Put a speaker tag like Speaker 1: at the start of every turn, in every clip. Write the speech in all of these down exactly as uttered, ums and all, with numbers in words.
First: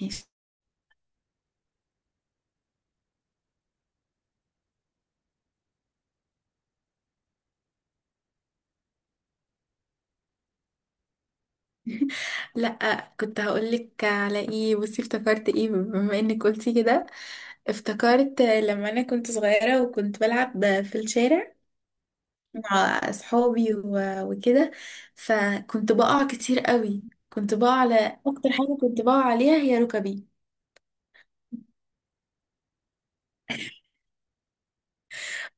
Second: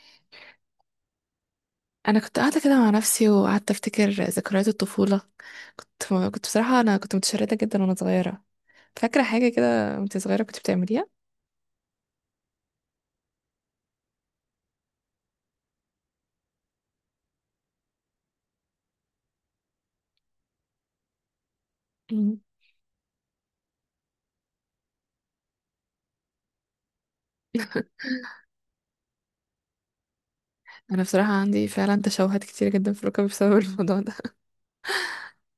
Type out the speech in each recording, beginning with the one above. Speaker 1: ماشي.
Speaker 2: انا كنت قاعده كده مع نفسي وقعدت افتكر ذكريات الطفوله. كنت كنت بصراحه انا كنت متشرده جدا وانا صغيره. فاكره حاجه كده وانت صغيره كنت بتعمليها؟
Speaker 1: لا، كنت هقولك على ايه. بصي، افتكرت ايه بما انك قلتي كده. افتكرت لما انا كنت صغيرة وكنت بلعب في الشارع
Speaker 2: مم.
Speaker 1: مع اصحابي و- وكده. فكنت بقع كتير قوي. كنت بقع على اكتر حاجة كنت بقع عليها هي ركبي.
Speaker 2: انا بصراحه عندي فعلا تشوهات كتير جدا في ركبي بسبب الموضوع ده.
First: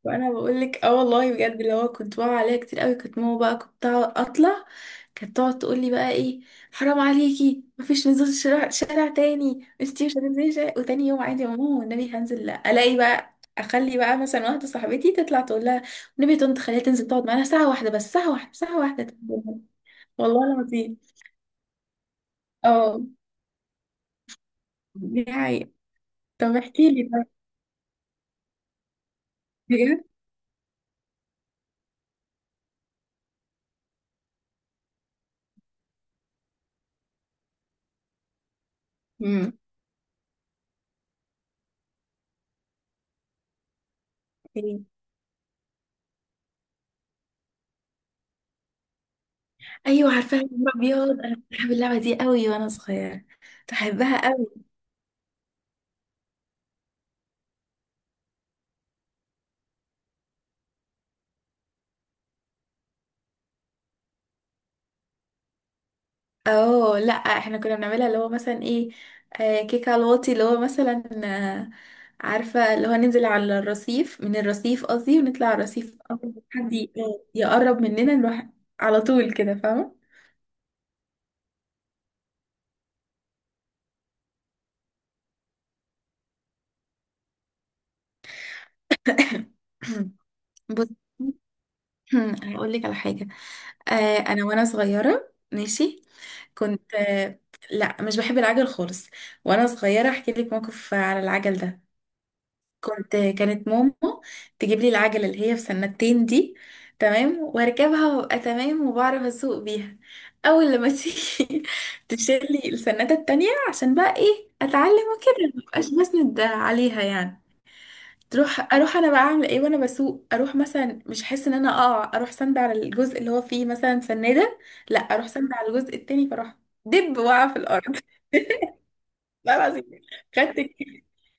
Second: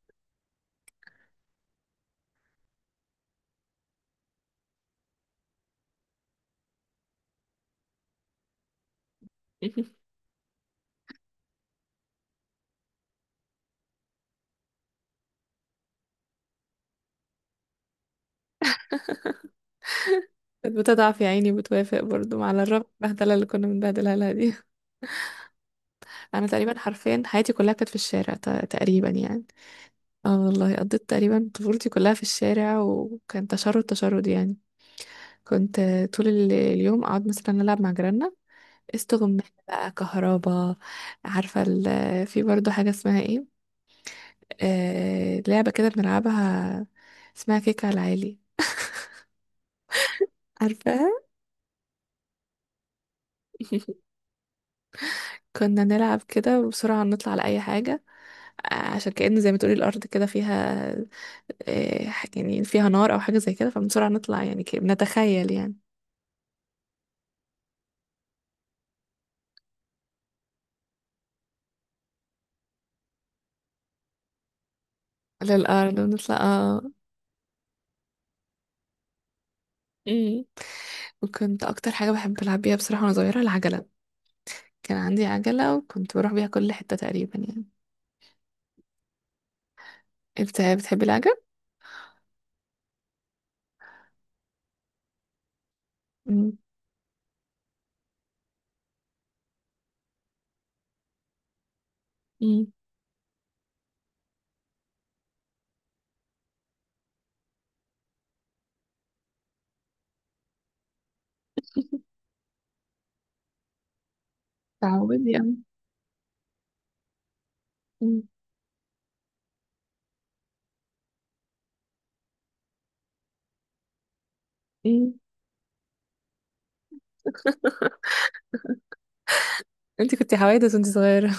Speaker 1: وانا بقول لك اه والله بجد. اللي هو كنت بقى عليها كتير قوي. كنت ماما بقى كنت أقعد- اطلع. كانت تقعد تقول لي بقى ايه؟ حرام عليكي، مفيش نزول. شارع شارع تاني؟ انتي مش هتنزلي شارع. وتاني يوم عادي يا ماما، والنبي هنزل. لا، الاقي بقى اخلي بقى مثلا واحده صاحبتي تطلع تقول لها. والنبي يا طنط خليها تنزل تقعد معانا ساعه واحده بس، ساعه واحده، ساعه واحده تنزل. والله
Speaker 2: كانت
Speaker 1: العظيم.
Speaker 2: بتضعف يا عيني وبتوافق برضو على الرغم
Speaker 1: اه،
Speaker 2: من البهدله اللي كنا بنبهدلها لها دي.
Speaker 1: دي حقيقة. طب
Speaker 2: انا تقريبا
Speaker 1: احكي لي
Speaker 2: حرفيا
Speaker 1: بقى،
Speaker 2: حياتي كلها كانت في الشارع، ت- تقريبا يعني.
Speaker 1: بجد.
Speaker 2: اه والله قضيت تقريبا طفولتي كلها في الشارع، وكان تشرد تشرد يعني. كنت طول ال- اليوم اقعد مثلا العب مع جيراننا استغماية
Speaker 1: امم،
Speaker 2: بقى كهربا. عارفة ال- في برضو حاجة اسمها ايه؟ آه... لعبة كده بنلعبها اسمها كيك على العالي.
Speaker 1: ايوه عارفاها. يا نهار ابيض.
Speaker 2: عارفاها.
Speaker 1: انا كنت بحب اللعبه دي قوي وانا صغيره. بحبها.
Speaker 2: كنا نلعب كده وبسرعة نطلع على أي حاجة، آه، عشان كأن زي ما تقولي الأرض كده فيها، آه، ح- يعني فيها نار أو حاجة زي كده فبسرعة نطلع يعني، ك- بنتخيل يعني
Speaker 1: اه، لا، احنا كنا بنعملها اللي هو مثلا ايه. آه كيك على الواطي اللي هو مثلا. آه عارفة، اللي هو ننزل على الرصيف، من الرصيف قصدي، ونطلع على الرصيف
Speaker 2: للأرض
Speaker 1: أول
Speaker 2: ونطلع
Speaker 1: ما حد
Speaker 2: اه.
Speaker 1: ي- آه، يقرب مننا نروح. على طول كده، فاهمة؟
Speaker 2: مم. وكنت أكتر حاجة بحب ألعب بيها بصراحة وأنا صغيرة العجلة. كان عندي عجلة وكنت بروح بيها كل حتة تقريبا يعني. انت
Speaker 1: بص،
Speaker 2: بتحبي العجل؟
Speaker 1: هقول لك على حاجة. آه انا وانا صغيرة، ماشي.
Speaker 2: مم.
Speaker 1: كنت آه لا، مش بحب العجل خالص. وانا صغيرة احكي لك موقف على العجل ده.
Speaker 2: مم.
Speaker 1: كنت كانت ماما تجيب لي العجلة اللي هي في سنتين دي. تمام، واركبها وابقى تمام وبعرف اسوق بيها. اول لما تيجي تشيل لي السنادة التانية عشان بقى ايه، اتعلم
Speaker 2: تعودي
Speaker 1: وكده
Speaker 2: يعني.
Speaker 1: مبقاش بسند عليها يعني.
Speaker 2: مم.
Speaker 1: تروح اروح انا بقى اعمل ايه وانا بسوق. اروح مثلا مش احس ان انا اقع، اروح سند على الجزء اللي هو فيه مثلا سنادة. لا،
Speaker 2: مم.
Speaker 1: اروح سند على الجزء التاني، فاروح دب واقع في الارض. لا العظيم.
Speaker 2: انت كنت
Speaker 1: خدت،
Speaker 2: حوادث وانت صغيرة؟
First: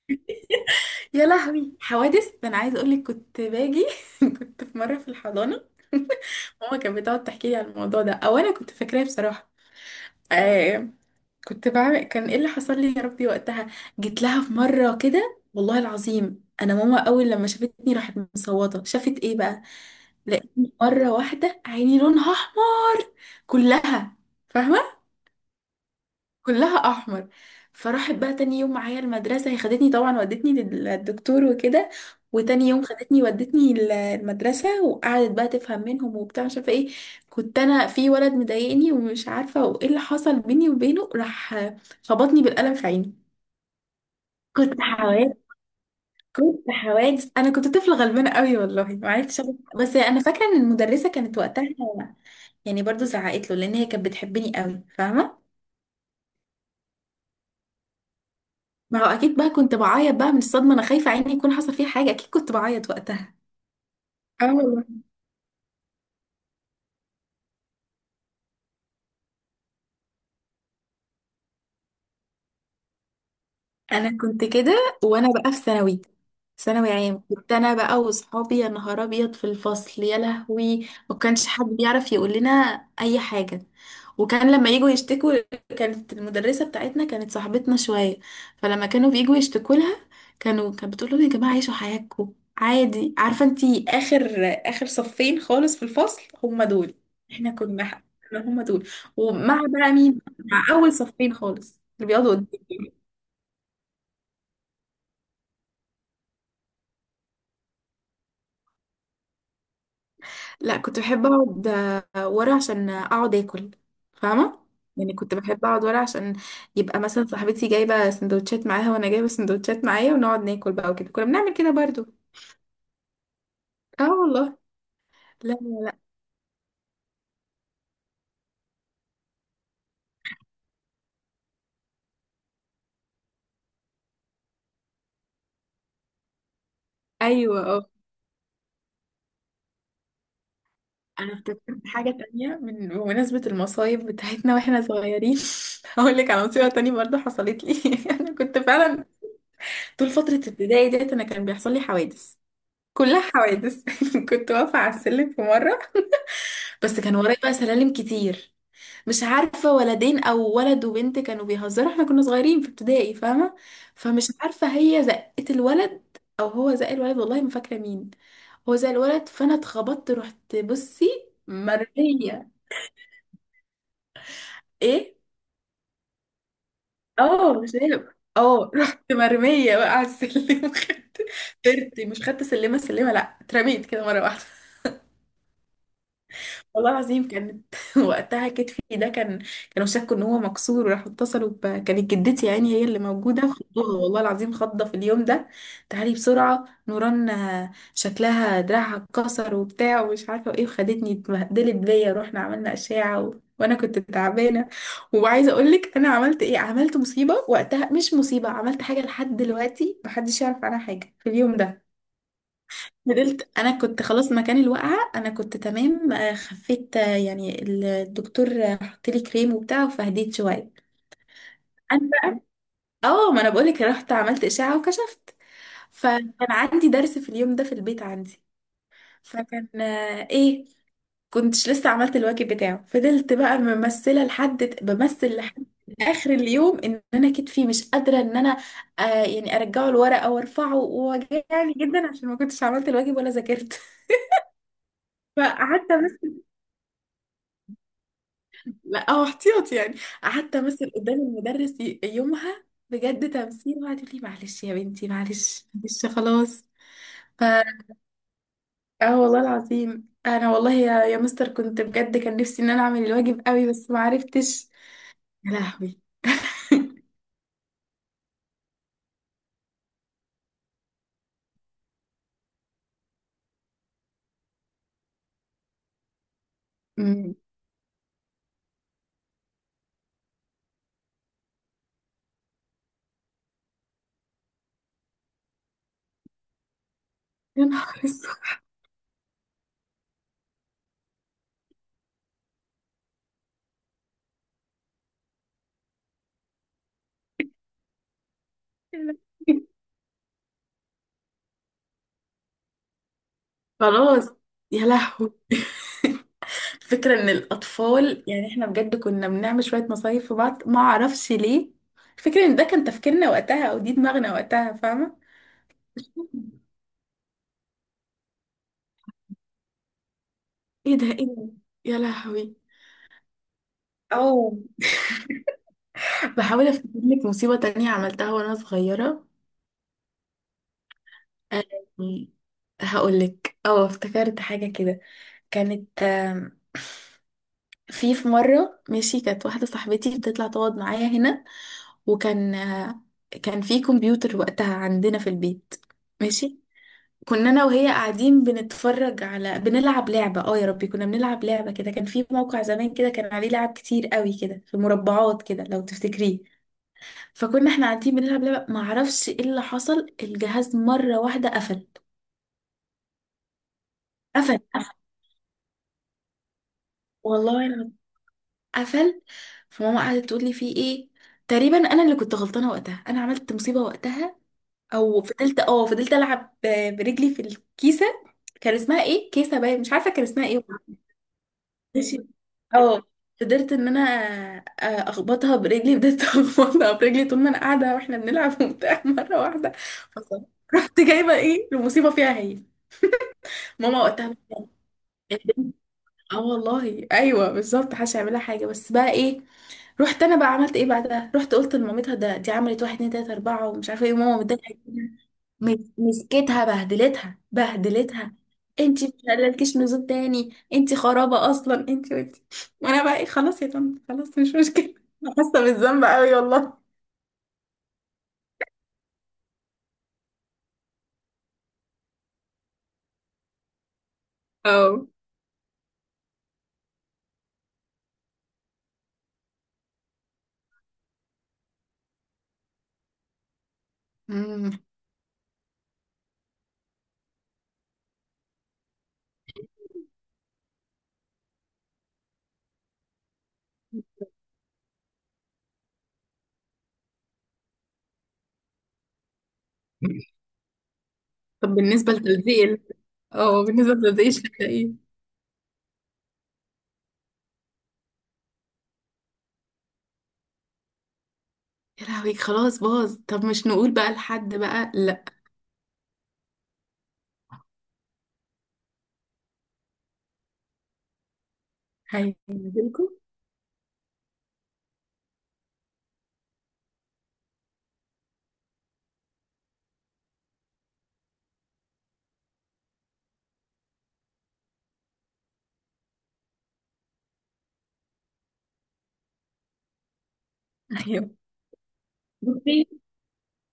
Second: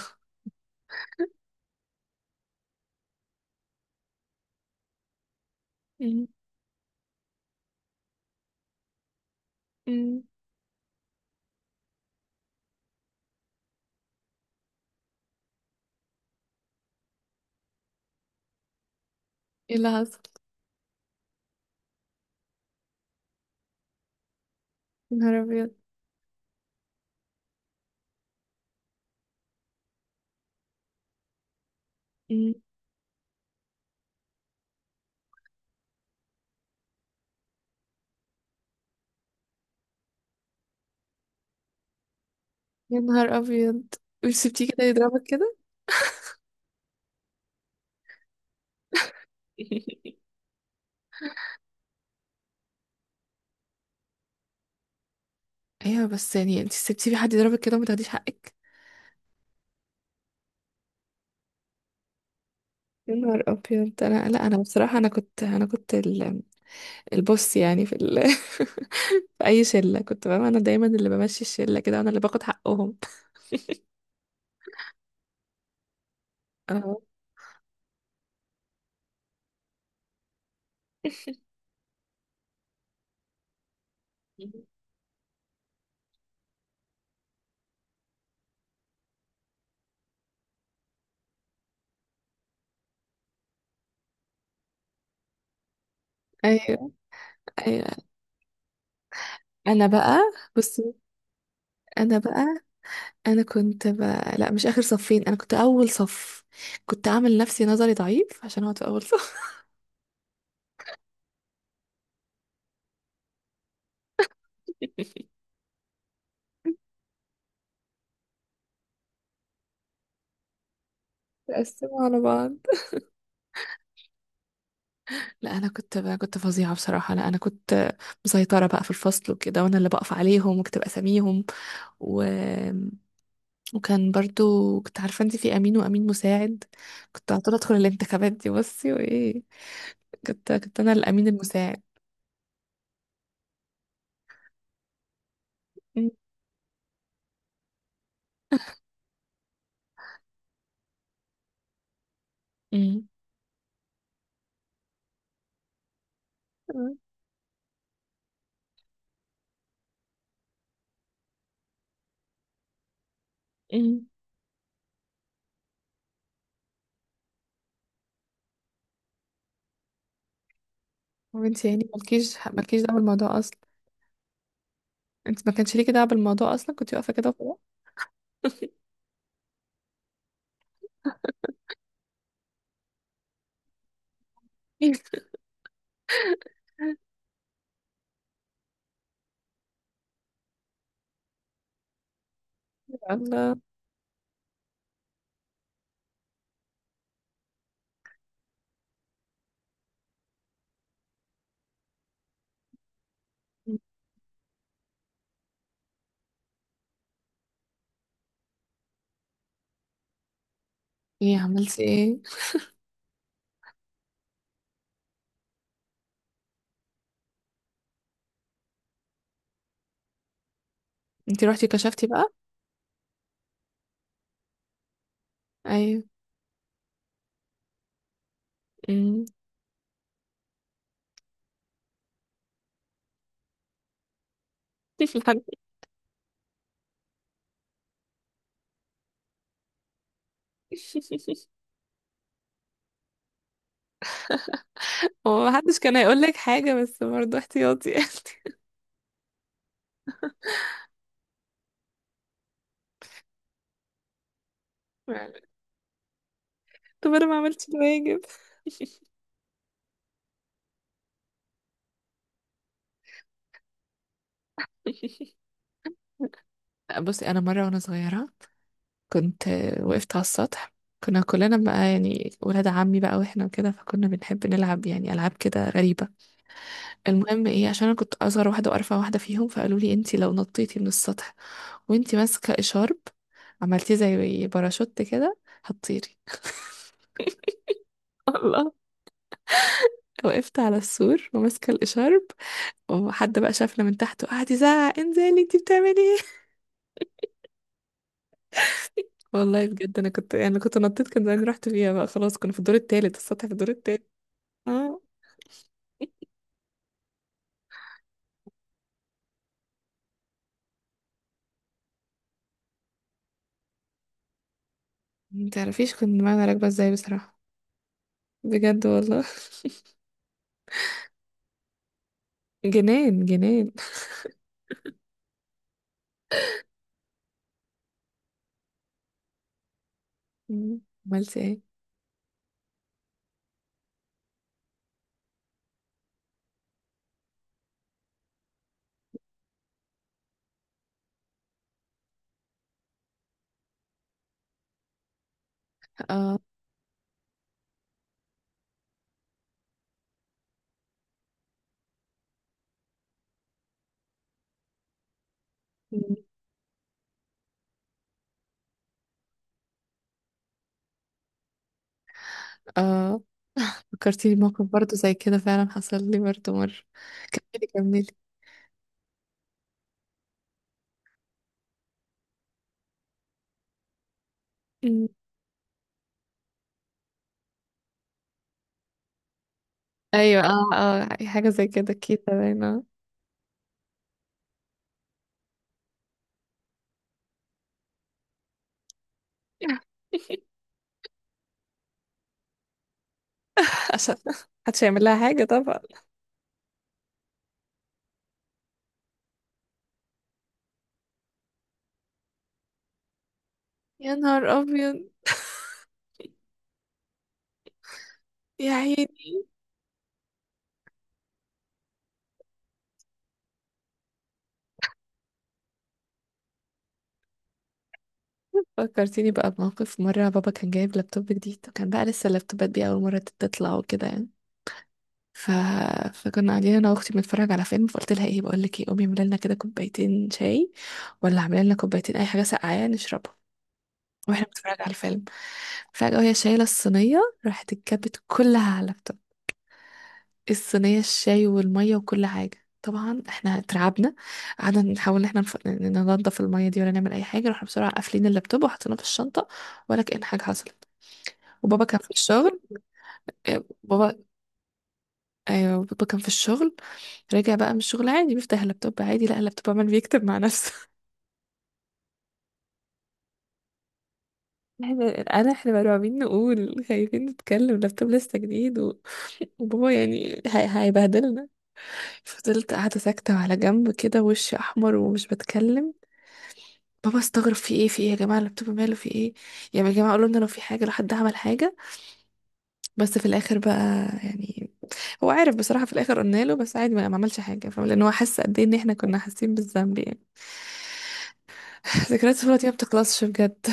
Speaker 1: يا لهوي. حوادث ده؟ انا عايزه اقول لك كنت باجي. كنت في مره في الحضانه.
Speaker 2: مم.
Speaker 1: ماما كانت بتقعد تحكي لي على الموضوع ده، او انا كنت فاكراه بصراحه.
Speaker 2: مم.
Speaker 1: آه كنت بعمل كان ايه اللي حصل لي يا ربي وقتها. جيت لها في مره كده والله العظيم، انا ماما اول لما شافتني راحت مصوته. شافت ايه بقى؟
Speaker 2: ايه اللي حصل؟
Speaker 1: لقيتني مره واحده عيني لونها احمر، كلها، فاهمه؟
Speaker 2: يا نهار ابيض.
Speaker 1: كلها احمر. فراحت بقى تاني يوم معايا المدرسه، هي خدتني طبعا ودتني للدكتور وكده.
Speaker 2: مم.
Speaker 1: وتاني يوم خدتني ودتني ال- المدرسه، وقعدت بقى تفهم منهم وبتاع مش عارفه ايه. كنت انا في ولد مضايقني ومش عارفه، وايه اللي حصل بيني وبينه، راح خبطني بالقلم في
Speaker 2: يا
Speaker 1: عيني.
Speaker 2: نهار ابيض، مش سبتيه
Speaker 1: كنت
Speaker 2: كده يضربك
Speaker 1: حوادث،
Speaker 2: كده؟
Speaker 1: كنت حوادث. انا كنت طفله غلبانه قوي والله ما عرفتش أعمل- بس انا فاكره ان المدرسه كانت وقتها. يعني برضو زعقت له لان هي كانت بتحبني قوي، فاهمه؟
Speaker 2: ايوه، بس يعني انت سبتيه في حد يضربك كده وما تاخديش حقك؟
Speaker 1: ما هو اكيد بقى كنت بعيط بقى من الصدمه، انا خايفه عيني يكون حصل فيها حاجه، اكيد كنت بعيط
Speaker 2: يا
Speaker 1: وقتها.
Speaker 2: نهار ابيض. انا، لا
Speaker 1: اه
Speaker 2: انا
Speaker 1: والله.
Speaker 2: بصراحة، انا كنت انا كنت ال- البوس يعني في ال... في اي شلة كنت بقى انا دايما اللي بمشي الشلة كده، وانا اللي باخد حقهم.
Speaker 1: انا كنت كده وانا بقى في ثانوي، ثانوي
Speaker 2: اه.
Speaker 1: عام. كنت انا بقى واصحابي يا نهار ابيض في الفصل يا لهوي. ما كانش حد بيعرف يقول لنا اي حاجه. وكان لما يجوا يشتكوا، كانت المدرسه بتاعتنا كانت صاحبتنا شويه. فلما كانوا بيجوا يشتكوا لها، كانوا كانت بتقول لهم يا جماعه عيشوا حياتكم عادي. عارفه، انتي اخر، اخر صفين خالص في الفصل، هم
Speaker 2: ايوه.
Speaker 1: دول. احنا
Speaker 2: ايوه.
Speaker 1: كنا هم دول. ومع
Speaker 2: انا
Speaker 1: بقى
Speaker 2: بقى.
Speaker 1: مين؟ مع اول
Speaker 2: بصي.
Speaker 1: صفين خالص اللي
Speaker 2: انا
Speaker 1: بيقعدوا
Speaker 2: بقى.
Speaker 1: قدام.
Speaker 2: انا كنت ب... لا مش اخر صفين، انا كنت اول صف. كنت اعمل نفسي نظري ضعيف عشان اقعد في اول صف.
Speaker 1: لا، كنت بحب اقعد آه، ورا عشان اقعد اكل، فاهمه؟ يعني كنت بحب اقعد ورا عشان يبقى مثلا صاحبتي جايبه سندوتشات معاها وانا جايبه سندوتشات معايا، ونقعد ناكل بقى وكده، كنا بنعمل كده
Speaker 2: اقسمه
Speaker 1: برضو.
Speaker 2: على بعض.
Speaker 1: اه والله. لا،
Speaker 2: لا انا
Speaker 1: لا،
Speaker 2: كنت
Speaker 1: لا.
Speaker 2: ب... كنت فظيعه بصراحه. لا انا كنت مسيطره بقى في الفصل وكده، وانا اللي بقف عليهم وكنت بسميهم. و... وكان برضو كنت عارفه انت في امين وامين مساعد. كنت على طول
Speaker 1: ايوه،
Speaker 2: ادخل
Speaker 1: اه.
Speaker 2: الانتخابات دي بصي وايه. كنت كنت انا الامين
Speaker 1: انا افتكرت
Speaker 2: المساعد.
Speaker 1: حاجه تانية من بمناسبه المصايب بتاعتنا واحنا صغيرين.
Speaker 2: م-
Speaker 1: هقول لك على مصيبه تانية برضو حصلت لي. انا كنت فعلا طول فتره ابتدائي ديت انا كان بيحصل لي حوادث،
Speaker 2: م-
Speaker 1: كلها حوادث. كنت واقفه على السلم في مره،
Speaker 2: م-
Speaker 1: بس كان ورايا بقى سلالم كتير. مش عارفة ولدين أو ولد وبنت كانوا بيهزروا، احنا كنا صغيرين في ابتدائي، فاهمة؟
Speaker 2: م.
Speaker 1: فمش عارفة هي زقت الولد أو هو زق الولد، والله ما فاكرة مين. هو زق الولد فأنا اتخبطت، رحت بصي
Speaker 2: وانت يعني مالكيش
Speaker 1: مرمية.
Speaker 2: مالكيش دعوه بالموضوع؟
Speaker 1: ايه؟
Speaker 2: انت ما كانش ليكي دعوه بالموضوع اصلا، كنت واقفه كده
Speaker 1: اه،
Speaker 2: وخلاص.
Speaker 1: مش عارف، اه. رحت مرمية بقى على السلم، خدت طرت، مش خدت سلمة سلمة، لأ اترميت كده مرة واحدة. والله العظيم كانت وقتها كتفي ده كان، كانوا شكوا ان هو مكسور وراحوا اتصلوا ب كانت جدتي يعني هي اللي موجوده،
Speaker 2: الله.
Speaker 1: خضوها والله العظيم، خضه في اليوم ده. تعالي بسرعه نوران، آه، شكلها دراعها اتكسر وبتاع ومش عارفه ايه، وخدتني اتبهدلت بيا، رحنا عملنا اشعه و... وانا كنت تعبانه. وعايزه اقول لك انا عملت ايه. عملت مصيبه وقتها، مش مصيبه، عملت حاجه لحد دلوقتي محدش يعرف عنها حاجه في
Speaker 2: ايه
Speaker 1: اليوم
Speaker 2: عملتي
Speaker 1: ده.
Speaker 2: ايه؟
Speaker 1: فضلت. انا كنت خلاص، مكان الوقعه انا كنت تمام، آه، خفيت، آه، يعني الدكتور آه، حط لي كريم وبتاع، فهديت شويه.
Speaker 2: انت روحتي
Speaker 1: انا
Speaker 2: كشفتي بقى؟
Speaker 1: بقى- اه، ما انا بقولك رحت عملت اشعه وكشفت.
Speaker 2: ايوه.
Speaker 1: فكان عندي درس في اليوم ده في البيت عندي.
Speaker 2: امم.
Speaker 1: فكان آه، ايه، كنتش لسه عملت الواجب بتاعه. فضلت بقى ممثله لحد بمثل لحد اخر اليوم ان انا كتفي مش قادره ان انا آه يعني ارجعه الورقه وارفعه، ووجعني جدا عشان ما كنتش عملت الواجب ولا ذاكرت.
Speaker 2: هو محدش
Speaker 1: فقعدت.
Speaker 2: كان هيقول لك حاجه، بس برضه احتياطي يعني.
Speaker 1: لا، هو احتياطي يعني. قعدت امثل قدام المدرس ي- يومها بجد تمثيل. وقعدت تقول لي معلش يا بنتي، معلش، معلش، خلاص.
Speaker 2: طب انا ما
Speaker 1: ف
Speaker 2: عملتش الواجب.
Speaker 1: اه والله العظيم انا والله، يا يا مستر، كنت بجد كان نفسي ان انا اعمل الواجب قوي بس ما عرفتش. يا لهوي.
Speaker 2: بصي، انا مره وانا صغيره كنت، آه، وقفت على السطح. كنا كلنا بقى يعني ولاد عمي بقى واحنا كده، فكنا بنحب نلعب يعني العاب كده غريبه.
Speaker 1: أمم.
Speaker 2: المهم ايه، عشان انا كنت اصغر واحده وارفع واحده فيهم فقالوا لي انتي لو نطيتي من السطح وانتي ماسكه اشارب عملتيه زي باراشوت كده هتطيري.
Speaker 1: يا نهار اسود.
Speaker 2: الله. وقفت على السور وماسكه الاشارب، وحد بقى شافنا من تحت وقعد يزعق انزلي انتي بتعملي ايه.
Speaker 1: يا
Speaker 2: والله
Speaker 1: لهوي.
Speaker 2: بجد انا كنت يعني كنت نطيت كان زمان رحت فيها بقى خلاص. كنا في الدور التالت، السطح في الدور التالت.
Speaker 1: خلاص. يا
Speaker 2: اه.
Speaker 1: لهوي. فكرة ان الاطفال يعني احنا بجد كنا بنعمل شوية مصايف في بعض، ما اعرفش ليه. فكرة ان ده كان تفكيرنا وقتها او دي دماغنا وقتها، فاهمة؟
Speaker 2: متعرفيش كنت معانا راكبه ازاي بصراحه، بجد والله.
Speaker 1: ايه ده؟ ايه ده؟ يا لهوي.
Speaker 2: جنان جنان.
Speaker 1: او بحاول افتكر لك مصيبة تانية عملتها وانا صغيرة.
Speaker 2: مم. عملت ايه؟
Speaker 1: أم، هقولك، اه، افتكرت حاجة كده. كانت أم، في في مرة، ماشي، كانت واحدة صاحبتي بتطلع تقعد معايا هنا. وكان آه، كان في كمبيوتر وقتها عندنا في البيت.
Speaker 2: اه.
Speaker 1: ماشي. كنا انا وهي قاعدين بنتفرج على، بنلعب لعبة، اه يا ربي، كنا بنلعب لعبة كده كان في موقع زمان كده، كان عليه لعب كتير قوي كده في مربعات كده، لو
Speaker 2: مم.
Speaker 1: تفتكريه. فكنا احنا قاعدين بنلعب لعبة، ما اعرفش ايه اللي حصل، الجهاز مرة واحدة قفل.
Speaker 2: اه فكرتيني
Speaker 1: قفل،
Speaker 2: بموقف
Speaker 1: قفل،
Speaker 2: برضه زي كده فعلا حصل لي برضه مرة.
Speaker 1: والله
Speaker 2: كملي
Speaker 1: انا،
Speaker 2: كملي.
Speaker 1: قفل. فماما قعدت تقول لي فيه ايه. تقريبا انا اللي كنت غلطانة وقتها، انا عملت مصيبة وقتها.
Speaker 2: مم.
Speaker 1: او فضلت، اه، فضلت العب ب- برجلي في الكيسة. كان اسمها ايه، كيسة باين، مش عارفة كان
Speaker 2: ايوه
Speaker 1: اسمها ايه.
Speaker 2: اه اه حاجة زي كده
Speaker 1: ماشي.
Speaker 2: كده باينة.
Speaker 1: اه، قدرت ان انا آه، اخبطها برجلي، بدأت اخبطها برجلي طول ما انا قاعدة واحنا بنلعب وبتاع، مرة واحدة. فصرت. رحت جايبة ايه المصيبة فيها هي. ماما
Speaker 2: عشان
Speaker 1: وقتها بقى-
Speaker 2: محدش هيعمل لها حاجة
Speaker 1: البنت-
Speaker 2: طبعا.
Speaker 1: اه والله، ايوه بالظبط، محدش هيعملها حاجه، بس بقى ايه. رحت انا بقى عملت ايه بعدها، رحت قلت لمامتها ده دي عملت واحد اتنين تلاته اربعه ومش عارفه ايه،
Speaker 2: يا
Speaker 1: وماما
Speaker 2: نهار
Speaker 1: متضايقه
Speaker 2: أبيض.
Speaker 1: جدا. مس- مسكتها بهدلتها بهدلتها.
Speaker 2: يا
Speaker 1: انتي مش
Speaker 2: عيني.
Speaker 1: هلالكيش نزول تاني، انتي خرابه اصلا، انتي وانتي. وانا بقى ايه؟ خلاص يا طنط، خلاص، مش مشكله. أنا حاسه بالذنب قوي والله.
Speaker 2: فكرتيني بقى بموقف مرة بابا كان جايب لابتوب جديد، وكان بقى لسه اللابتوبات دي أول مرة تطلع وكده يعني.
Speaker 1: اه.
Speaker 2: ف... فكنا قاعدين أنا وأختي بنتفرج على فيلم، فقلت لها إيه بقول لك إيه، قومي اعملي لنا كده كوبايتين شاي، ولا اعملي لنا كوبايتين أي حاجة ساقعة يعني نشربها واحنا
Speaker 1: أمم.
Speaker 2: بنتفرج على الفيلم. فجأة وهي شايلة الصينية راحت اتكبت كلها على اللابتوب، الصينية الشاي والمية وكل حاجة. طبعا احنا اترعبنا، قعدنا نحاول ان احنا نف- ن- ننضف المية دي، ولا نعمل اي حاجة رحنا بسرعة قافلين اللابتوب وحطيناه في الشنطة، ولا كأن حاجة حصلت.
Speaker 1: طب
Speaker 2: وبابا كان في
Speaker 1: بالنسبه
Speaker 2: الشغل.
Speaker 1: لتلزيق ال-
Speaker 2: إيه،
Speaker 1: اه، بالنسبه
Speaker 2: بابا،
Speaker 1: لتلزيق الشقه.
Speaker 2: ايوه بابا كان في الشغل. رجع بقى من الشغل عادي بيفتح اللابتوب عادي، لقى اللابتوب عمال بيكتب مع نفسه.
Speaker 1: يا لهوي، خلاص باظ. طب مش نقول بقى لحد بقى؟
Speaker 2: احنا،
Speaker 1: لا.
Speaker 2: انا احنا مرعوبين نقول، خايفين نتكلم، اللابتوب لسه جديد، و... وبابا يعني هي... هيبهدلنا. فضلت قاعدة
Speaker 1: هينزلكم.
Speaker 2: ساكتة على جنب كده وشي أحمر ومش بتكلم. بابا استغرب في ايه في ايه يا جماعة، اللابتوب ماله في ايه؟ يعني يا جماعة قالوا لنا لو في حاجة لو حد عمل حاجة. بس في الآخر بقى يعني هو عارف بصراحة. في الآخر قلنا له، بس عادي ما ما عملش حاجة، فاهم، لأن هو حس قد ايه إن احنا كنا حاسين بالذنب يعني.
Speaker 1: ايوه.
Speaker 2: ذكريات الطفولة دي ما
Speaker 1: بصي،
Speaker 2: بتخلصش بجد.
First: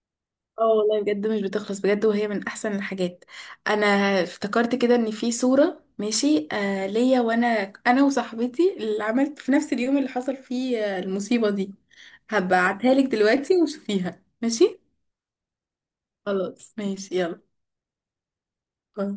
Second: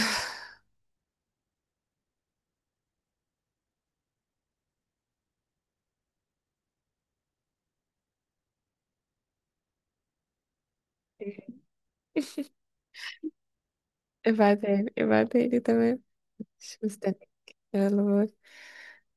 Speaker 1: اه والله بجد مش بتخلص بجد، وهي من احسن الحاجات. انا افتكرت كده ان في صورة، ماشي، آه ليا، وانا انا وصاحبتي اللي عملت في نفس اليوم اللي حصل فيه آه، المصيبة دي. هبعتها لك دلوقتي وشوفيها، ماشي.
Speaker 2: ابعتهالي ابعتهالي تمام.
Speaker 1: خلاص،
Speaker 2: مش
Speaker 1: ماشي،
Speaker 2: مستنية.
Speaker 1: يلا،
Speaker 2: يلا باي.
Speaker 1: باي.